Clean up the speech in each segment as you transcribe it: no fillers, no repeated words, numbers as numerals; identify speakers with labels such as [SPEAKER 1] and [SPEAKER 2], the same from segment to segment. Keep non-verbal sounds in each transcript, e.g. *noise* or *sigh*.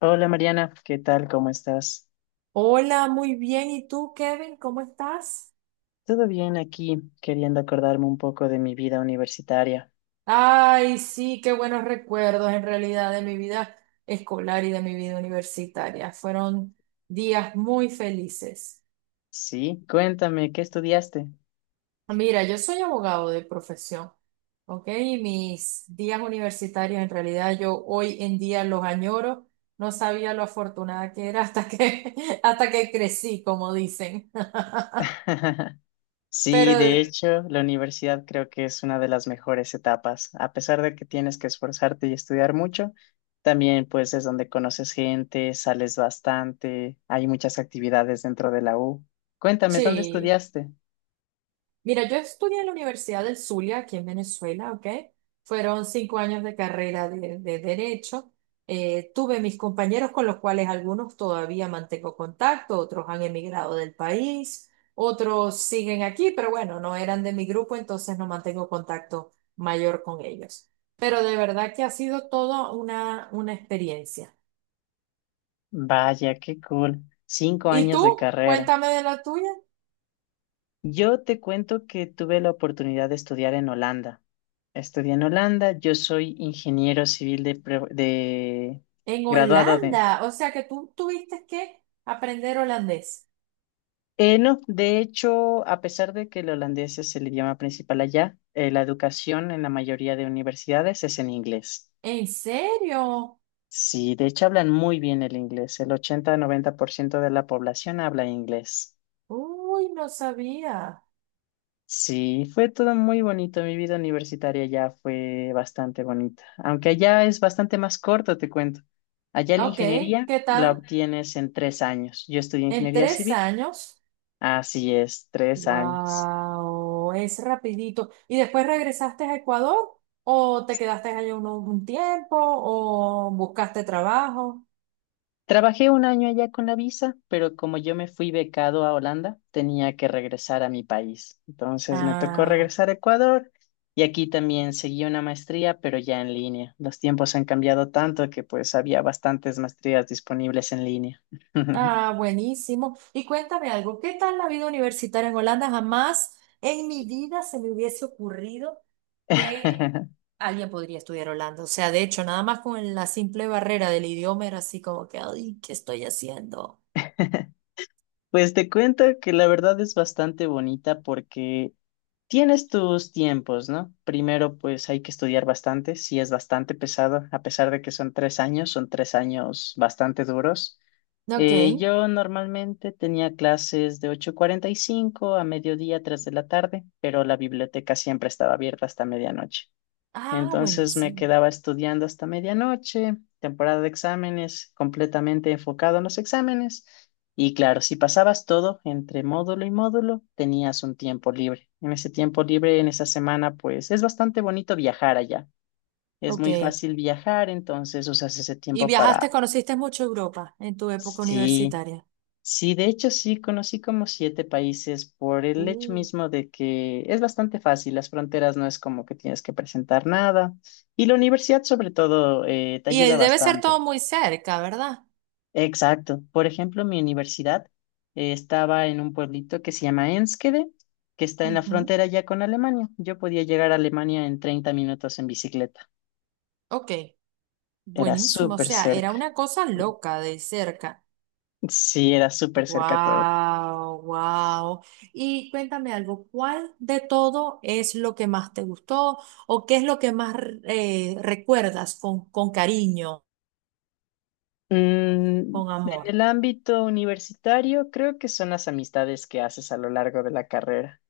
[SPEAKER 1] Hola Mariana, ¿qué tal? ¿Cómo estás?
[SPEAKER 2] Hola, muy bien. ¿Y tú, Kevin? ¿Cómo estás?
[SPEAKER 1] Todo bien aquí, queriendo acordarme un poco de mi vida universitaria.
[SPEAKER 2] Ay, sí, qué buenos recuerdos en realidad de mi vida escolar y de mi vida universitaria. Fueron días muy felices.
[SPEAKER 1] Sí, cuéntame, ¿qué estudiaste?
[SPEAKER 2] Mira, yo soy abogado de profesión, ¿ok? Y mis días universitarios en realidad yo hoy en día los añoro. No sabía lo afortunada que era hasta que, *laughs* hasta que crecí, como dicen. *laughs*
[SPEAKER 1] *laughs* Sí,
[SPEAKER 2] Pero
[SPEAKER 1] de hecho, la universidad creo que es una de las mejores etapas. A pesar de que tienes que esforzarte y estudiar mucho, también pues es donde conoces gente, sales bastante, hay muchas actividades dentro de la U. Cuéntame, ¿dónde
[SPEAKER 2] sí.
[SPEAKER 1] estudiaste?
[SPEAKER 2] Mira, yo estudié en la Universidad del Zulia, aquí en Venezuela, ¿ok? Fueron 5 años de carrera de Derecho. Tuve mis compañeros con los cuales algunos todavía mantengo contacto, otros han emigrado del país, otros siguen aquí, pero bueno, no eran de mi grupo, entonces no mantengo contacto mayor con ellos. Pero de verdad que ha sido toda una experiencia.
[SPEAKER 1] Vaya, qué cool. Cinco
[SPEAKER 2] ¿Y
[SPEAKER 1] años
[SPEAKER 2] tú?
[SPEAKER 1] de carrera.
[SPEAKER 2] Cuéntame de la tuya.
[SPEAKER 1] Yo te cuento que tuve la oportunidad de estudiar en Holanda. Estudié en Holanda, yo soy ingeniero civil
[SPEAKER 2] En
[SPEAKER 1] graduado de...
[SPEAKER 2] Holanda, o sea que tú tuviste que aprender holandés.
[SPEAKER 1] No, de hecho, a pesar de que el holandés es el idioma principal allá, la educación en la mayoría de universidades es en inglés.
[SPEAKER 2] ¿En serio?
[SPEAKER 1] Sí, de hecho hablan muy bien el inglés. El 80-90% de la población habla inglés.
[SPEAKER 2] Uy, no sabía.
[SPEAKER 1] Sí, fue todo muy bonito. Mi vida universitaria ya fue bastante bonita, aunque allá es bastante más corto, te cuento. Allá la
[SPEAKER 2] Ok,
[SPEAKER 1] ingeniería
[SPEAKER 2] ¿qué
[SPEAKER 1] la
[SPEAKER 2] tal?
[SPEAKER 1] obtienes en 3 años. Yo estudié
[SPEAKER 2] En
[SPEAKER 1] ingeniería
[SPEAKER 2] tres
[SPEAKER 1] civil,
[SPEAKER 2] años.
[SPEAKER 1] así es, 3 años.
[SPEAKER 2] Wow, es rapidito. ¿Y después regresaste a Ecuador? ¿O te quedaste allá un tiempo? ¿O buscaste trabajo?
[SPEAKER 1] Trabajé 1 año allá con la visa, pero como yo me fui becado a Holanda, tenía que regresar a mi país. Entonces me tocó
[SPEAKER 2] Ah,
[SPEAKER 1] regresar a Ecuador y aquí también seguí una maestría, pero ya en línea. Los tiempos han cambiado tanto que pues había bastantes maestrías disponibles en línea.
[SPEAKER 2] ah, buenísimo. Y cuéntame algo, ¿qué tal la vida universitaria en Holanda? Jamás en mi vida se me hubiese ocurrido que
[SPEAKER 1] *laughs*
[SPEAKER 2] alguien podría estudiar Holanda. O sea, de hecho, nada más con la simple barrera del idioma era así como que, ay, ¿qué estoy haciendo?
[SPEAKER 1] Pues te cuento que la verdad es bastante bonita porque tienes tus tiempos, ¿no? Primero, pues hay que estudiar bastante, sí es bastante pesado, a pesar de que son 3 años, son 3 años bastante duros.
[SPEAKER 2] Ok.
[SPEAKER 1] Yo normalmente tenía clases de 8:45 a mediodía, 3 de la tarde, pero la biblioteca siempre estaba abierta hasta medianoche.
[SPEAKER 2] Ah,
[SPEAKER 1] Entonces me
[SPEAKER 2] buenísimo.
[SPEAKER 1] quedaba estudiando hasta medianoche, temporada de exámenes, completamente enfocado en los exámenes. Y claro, si pasabas todo entre módulo y módulo, tenías un tiempo libre. En ese tiempo libre, en esa semana, pues es bastante bonito viajar allá. Es
[SPEAKER 2] Ok.
[SPEAKER 1] muy fácil viajar, entonces usas ese
[SPEAKER 2] ¿Y
[SPEAKER 1] tiempo para,
[SPEAKER 2] viajaste, conociste mucho Europa en tu época
[SPEAKER 1] sí,
[SPEAKER 2] universitaria?
[SPEAKER 1] sí, de hecho sí, conocí como 7 países por el hecho
[SPEAKER 2] Mm.
[SPEAKER 1] mismo de que es bastante fácil, las fronteras no es como que tienes que presentar nada y la universidad sobre todo te
[SPEAKER 2] Y
[SPEAKER 1] ayuda
[SPEAKER 2] debe ser
[SPEAKER 1] bastante.
[SPEAKER 2] todo muy cerca, ¿verdad?
[SPEAKER 1] Exacto. Por ejemplo, mi universidad estaba en un pueblito que se llama Enskede, que está en la
[SPEAKER 2] Ujú.
[SPEAKER 1] frontera ya con Alemania. Yo podía llegar a Alemania en 30 minutos en bicicleta.
[SPEAKER 2] Ok.
[SPEAKER 1] Era
[SPEAKER 2] Buenísimo. O
[SPEAKER 1] súper
[SPEAKER 2] sea,
[SPEAKER 1] cerca.
[SPEAKER 2] era una cosa loca de cerca.
[SPEAKER 1] Sí, era súper cerca todo.
[SPEAKER 2] Wow, wow. Y cuéntame algo, ¿cuál de todo es lo que más te gustó o qué es lo que más recuerdas con cariño,
[SPEAKER 1] En
[SPEAKER 2] con amor?
[SPEAKER 1] el ámbito universitario, creo que son las amistades que haces a lo largo de la carrera,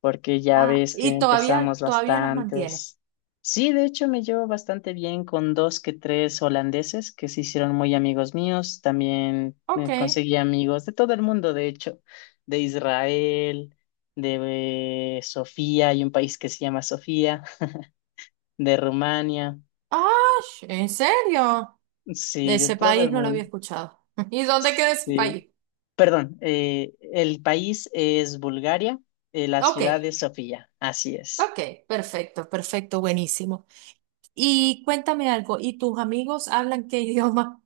[SPEAKER 1] porque ya
[SPEAKER 2] Ah,
[SPEAKER 1] ves que
[SPEAKER 2] y todavía,
[SPEAKER 1] empezamos
[SPEAKER 2] todavía las mantienes.
[SPEAKER 1] bastantes. Sí, de hecho me llevo bastante bien con dos que tres holandeses que se hicieron muy amigos míos. También
[SPEAKER 2] Ok.
[SPEAKER 1] conseguí amigos de todo el mundo, de hecho, de Israel, de Sofía, hay un país que se llama Sofía, *laughs* de Rumania,
[SPEAKER 2] Ah, ¿en serio? De
[SPEAKER 1] sí, de
[SPEAKER 2] ese
[SPEAKER 1] todo
[SPEAKER 2] país
[SPEAKER 1] el
[SPEAKER 2] no lo había
[SPEAKER 1] mundo.
[SPEAKER 2] escuchado. *laughs* ¿Y dónde queda ese
[SPEAKER 1] Sí.
[SPEAKER 2] país?
[SPEAKER 1] Perdón, el país es Bulgaria, la
[SPEAKER 2] Ok,
[SPEAKER 1] ciudad es Sofía, así es.
[SPEAKER 2] ok, perfecto, perfecto, buenísimo. Y cuéntame algo, ¿y tus amigos hablan qué *laughs* idioma?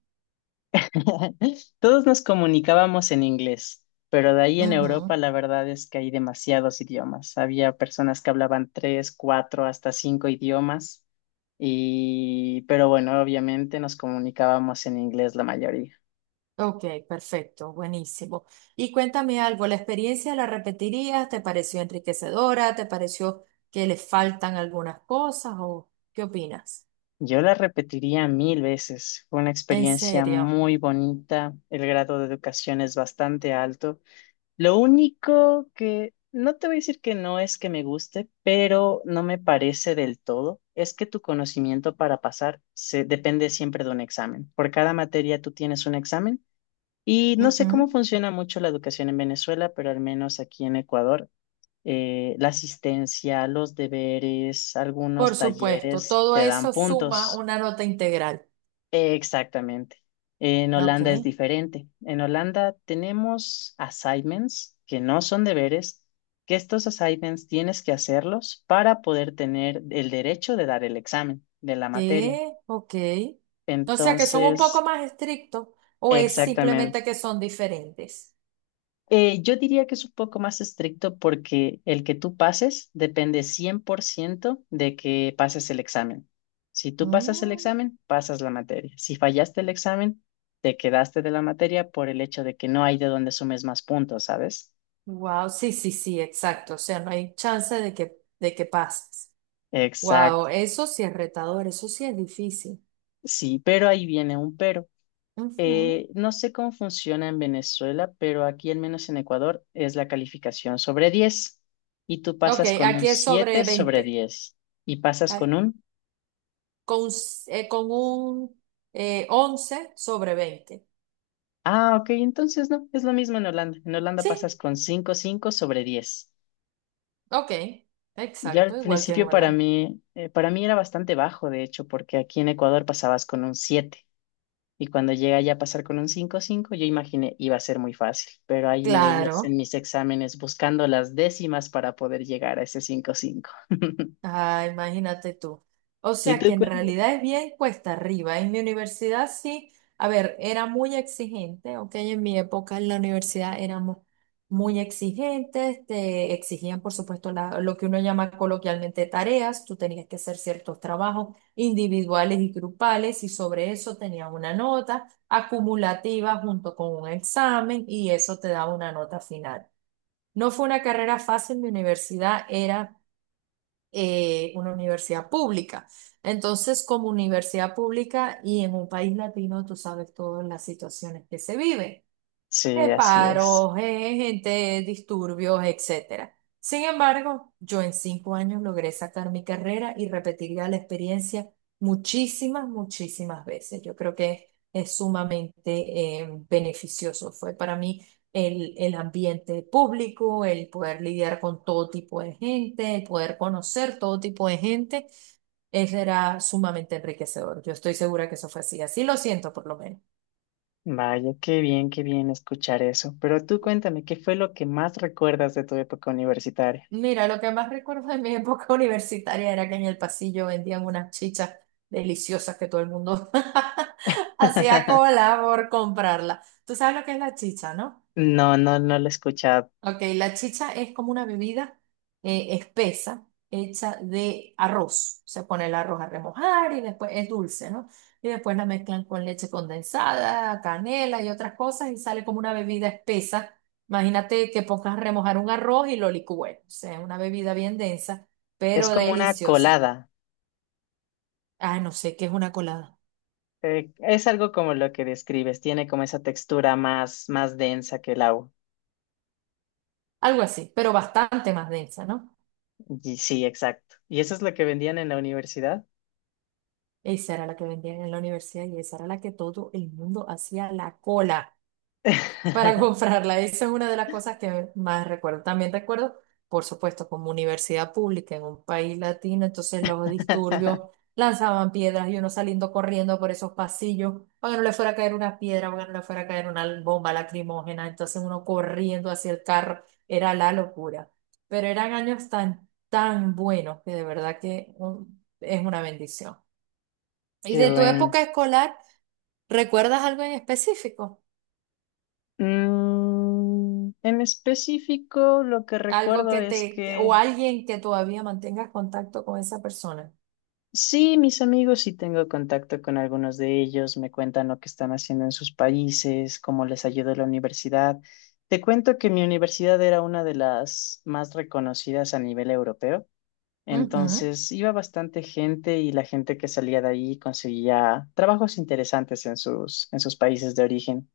[SPEAKER 1] *laughs* Todos nos comunicábamos en inglés, pero de ahí en Europa
[SPEAKER 2] Ujú.
[SPEAKER 1] la verdad es que hay demasiados idiomas. Había personas que hablaban tres, cuatro, hasta 5 idiomas, y pero bueno, obviamente nos comunicábamos en inglés la mayoría.
[SPEAKER 2] Ok, perfecto, buenísimo. Y cuéntame algo, ¿la experiencia la repetirías? ¿Te pareció enriquecedora? ¿Te pareció que le faltan algunas cosas? ¿O qué opinas?
[SPEAKER 1] Yo la repetiría 1.000 veces. Fue una
[SPEAKER 2] En
[SPEAKER 1] experiencia
[SPEAKER 2] serio.
[SPEAKER 1] muy bonita, el grado de educación es bastante alto. Lo único que no te voy a decir que no es que me guste, pero no me parece del todo, es que tu conocimiento para pasar se depende siempre de un examen. Por cada materia tú tienes un examen y no sé cómo
[SPEAKER 2] Ujú.
[SPEAKER 1] funciona mucho la educación en Venezuela, pero al menos aquí en Ecuador, la asistencia, los deberes,
[SPEAKER 2] Por
[SPEAKER 1] algunos
[SPEAKER 2] supuesto,
[SPEAKER 1] talleres
[SPEAKER 2] todo
[SPEAKER 1] te dan
[SPEAKER 2] eso suma
[SPEAKER 1] puntos.
[SPEAKER 2] una nota integral.
[SPEAKER 1] Exactamente. En Holanda es
[SPEAKER 2] Ok.
[SPEAKER 1] diferente. En Holanda tenemos assignments que no son deberes, que estos assignments tienes que hacerlos para poder tener el derecho de dar el examen de la materia.
[SPEAKER 2] ¿Qué? Ok. O sea que son un poco
[SPEAKER 1] Entonces,
[SPEAKER 2] más estrictos o es simplemente que son diferentes.
[SPEAKER 1] Yo diría que es un poco más estricto porque el que tú pases depende 100% de que pases el examen. Si tú pasas el examen, pasas la materia. Si fallaste el examen, te quedaste de la materia por el hecho de que no hay de dónde sumes más puntos, ¿sabes?
[SPEAKER 2] Wow, sí, sí, sí, exacto. O sea, no hay chance de que, pases.
[SPEAKER 1] Exacto.
[SPEAKER 2] Wow, eso sí es retador, eso sí es difícil.
[SPEAKER 1] Sí, pero ahí viene un pero.
[SPEAKER 2] Ujú.
[SPEAKER 1] No sé cómo funciona en Venezuela, pero aquí, al menos en Ecuador, es la calificación sobre 10 y tú
[SPEAKER 2] Ok,
[SPEAKER 1] pasas con un
[SPEAKER 2] aquí es sobre
[SPEAKER 1] 7 sobre
[SPEAKER 2] 20.
[SPEAKER 1] 10 y pasas
[SPEAKER 2] Ay,
[SPEAKER 1] con un...
[SPEAKER 2] con un 11 sobre 20.
[SPEAKER 1] Ah, ok, entonces no, es lo mismo en Holanda. En Holanda
[SPEAKER 2] Sí,
[SPEAKER 1] pasas con 5,5 sobre 10.
[SPEAKER 2] ok,
[SPEAKER 1] Yo al
[SPEAKER 2] exacto, igual que en
[SPEAKER 1] principio para
[SPEAKER 2] Holanda.
[SPEAKER 1] mí, eh, para mí era bastante bajo, de hecho, porque aquí en Ecuador pasabas con un 7 y cuando llegué ya a pasar con un 5,5, yo imaginé iba a ser muy fácil, pero ahí me veías en
[SPEAKER 2] Claro.
[SPEAKER 1] mis exámenes buscando las décimas para poder llegar a ese 5,5. *laughs*
[SPEAKER 2] Ah, imagínate tú. O
[SPEAKER 1] ¿Y
[SPEAKER 2] sea que
[SPEAKER 1] tú
[SPEAKER 2] en
[SPEAKER 1] cuéntame?
[SPEAKER 2] realidad es bien cuesta arriba. En mi universidad sí, a ver, era muy exigente, ok, en mi época en la universidad éramos muy exigentes, te exigían por supuesto lo que uno llama coloquialmente tareas, tú tenías que hacer ciertos trabajos individuales y grupales y sobre eso tenías una nota acumulativa junto con un examen y eso te daba una nota final. No fue una carrera fácil, mi universidad era una universidad pública. Entonces, como universidad pública y en un país latino, tú sabes todas las situaciones que se viven
[SPEAKER 1] Sí, así es.
[SPEAKER 2] paros, gente, disturbios, etcétera. Sin embargo, yo en 5 años logré sacar mi carrera y repetiría la experiencia muchísimas, muchísimas veces. Yo creo que es sumamente beneficioso. Fue para mí el ambiente público, el poder lidiar con todo tipo de gente, el poder conocer todo tipo de gente. Eso era sumamente enriquecedor. Yo estoy segura que eso fue así. Así lo siento, por lo menos.
[SPEAKER 1] Vaya, qué bien escuchar eso. Pero tú cuéntame, ¿qué fue lo que más recuerdas de tu época universitaria?
[SPEAKER 2] Mira, lo que más recuerdo de mi *laughs* época universitaria era que en el pasillo vendían unas chichas deliciosas que todo el mundo *laughs* hacía
[SPEAKER 1] *laughs*
[SPEAKER 2] cola por comprarla. Tú sabes lo que es la chicha, ¿no?
[SPEAKER 1] No, no, no lo he escuchado.
[SPEAKER 2] Ok, la chicha es como una bebida espesa hecha de arroz. Se pone el arroz a remojar y después es dulce, ¿no? Y después la mezclan con leche condensada, canela y otras cosas y sale como una bebida espesa. Imagínate que pongas a remojar un arroz y lo licúes. O sea, una bebida bien densa,
[SPEAKER 1] Es
[SPEAKER 2] pero
[SPEAKER 1] como una
[SPEAKER 2] deliciosa.
[SPEAKER 1] colada.
[SPEAKER 2] Ah, no sé qué es una colada.
[SPEAKER 1] Es algo como lo que describes. Tiene como esa textura más densa que el agua.
[SPEAKER 2] Algo así, pero bastante más densa, ¿no?
[SPEAKER 1] Y sí, exacto. ¿Y eso es lo que vendían en la universidad?
[SPEAKER 2] Esa era la que vendían en la universidad y esa era la que todo el mundo hacía la cola. Para *laughs*
[SPEAKER 1] *laughs*
[SPEAKER 2] comprarla. Esa es una de las cosas que más recuerdo. También recuerdo, por supuesto, como universidad pública en un país latino, entonces los disturbios lanzaban piedras y uno saliendo corriendo por esos pasillos, para que no le fuera a caer una piedra, para que no le fuera a caer una bomba lacrimógena, entonces uno corriendo hacia el carro, era la locura. Pero eran años tan, tan buenos que de verdad que es una bendición. ¿Y
[SPEAKER 1] Qué
[SPEAKER 2] de tu
[SPEAKER 1] bueno.
[SPEAKER 2] época escolar, recuerdas algo en específico?
[SPEAKER 1] En específico, lo que
[SPEAKER 2] Algo
[SPEAKER 1] recuerdo
[SPEAKER 2] que te,
[SPEAKER 1] es
[SPEAKER 2] o
[SPEAKER 1] que
[SPEAKER 2] alguien que todavía mantengas contacto con esa persona.
[SPEAKER 1] sí, mis amigos, sí tengo contacto con algunos de ellos, me cuentan lo que están haciendo en sus países, cómo les ayudó la universidad. Te cuento que mi universidad era una de las más reconocidas a nivel europeo,
[SPEAKER 2] Ujú,
[SPEAKER 1] entonces iba bastante gente y la gente que salía de ahí conseguía trabajos interesantes en sus países de origen.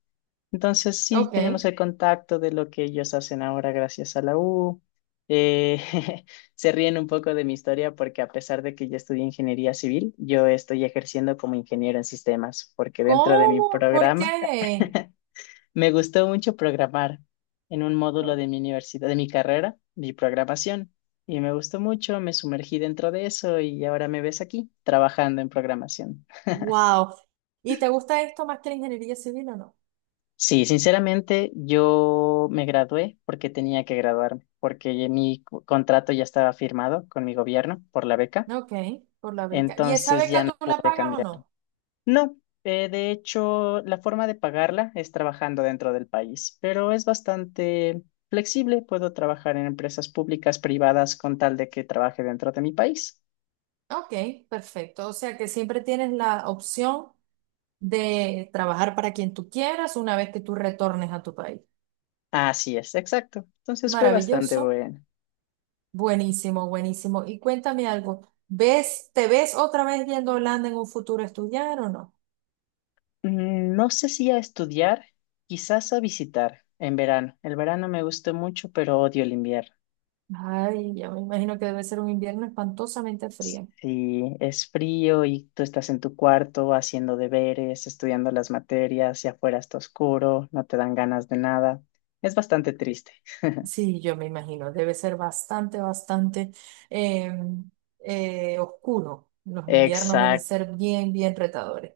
[SPEAKER 1] Entonces sí tenemos
[SPEAKER 2] ok.
[SPEAKER 1] el contacto de lo que ellos hacen ahora gracias a la U. Eh, *laughs* se ríen un poco de mi historia porque a pesar de que yo estudié ingeniería civil, yo estoy ejerciendo como ingeniero en sistemas, porque dentro de mi
[SPEAKER 2] ¿Cómo? ¿Por
[SPEAKER 1] programa
[SPEAKER 2] qué?
[SPEAKER 1] *laughs* me gustó mucho programar en un módulo de mi universidad, de mi carrera, mi programación, y me gustó mucho, me sumergí dentro de eso y ahora me ves aquí trabajando en programación.
[SPEAKER 2] Wow. ¿Y te gusta esto más que la ingeniería civil o no?
[SPEAKER 1] Sí, sinceramente yo me gradué porque tenía que graduarme, porque ya mi contrato ya estaba firmado con mi gobierno por la beca,
[SPEAKER 2] Ok, por la beca. ¿Y esa
[SPEAKER 1] entonces ya
[SPEAKER 2] beca
[SPEAKER 1] no
[SPEAKER 2] tú la
[SPEAKER 1] pude
[SPEAKER 2] pagas o
[SPEAKER 1] cambiar.
[SPEAKER 2] no?
[SPEAKER 1] No, de hecho la forma de pagarla es trabajando dentro del país, pero es bastante flexible, puedo trabajar en empresas públicas, privadas, con tal de que trabaje dentro de mi país.
[SPEAKER 2] Ok, perfecto. O sea que siempre tienes la opción de trabajar para quien tú quieras una vez que tú retornes a tu país.
[SPEAKER 1] Así es, exacto. Entonces fue bastante
[SPEAKER 2] Maravilloso.
[SPEAKER 1] bueno.
[SPEAKER 2] Buenísimo, buenísimo. Y cuéntame algo, ¿ves, te ves otra vez yendo a Holanda en un futuro a estudiar o no?
[SPEAKER 1] No sé si a estudiar, quizás a visitar en verano. El verano me gusta mucho, pero odio el invierno.
[SPEAKER 2] Ay, ya me imagino que debe ser un invierno espantosamente frío.
[SPEAKER 1] Si es frío y tú estás en tu cuarto haciendo deberes, estudiando las materias, y afuera está oscuro, no te dan ganas de nada. Es bastante triste.
[SPEAKER 2] Sí, yo me imagino, debe ser bastante, bastante eh, oscuro. Los inviernos deben
[SPEAKER 1] Exacto,
[SPEAKER 2] ser bien, bien retadores.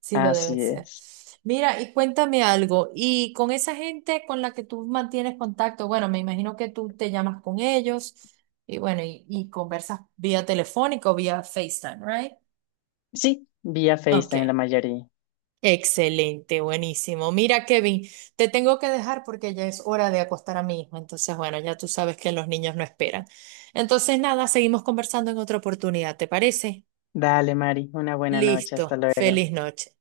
[SPEAKER 2] Sí, lo deben
[SPEAKER 1] así
[SPEAKER 2] ser.
[SPEAKER 1] es.
[SPEAKER 2] Mira, y cuéntame algo, y con esa gente con la que tú mantienes contacto, bueno, me imagino que tú te llamas con ellos y bueno, y conversas vía telefónica o vía FaceTime, ¿right?
[SPEAKER 1] Sí, vía Face también la
[SPEAKER 2] Ok.
[SPEAKER 1] mayoría.
[SPEAKER 2] Excelente, buenísimo. Mira, Kevin, te tengo que dejar porque ya es hora de acostar a mi hijo. Entonces, bueno, ya tú sabes que los niños no esperan. Entonces, nada, seguimos conversando en otra oportunidad, ¿te parece?
[SPEAKER 1] Dale, Mari, una buena noche, hasta
[SPEAKER 2] Listo.
[SPEAKER 1] luego.
[SPEAKER 2] Feliz noche.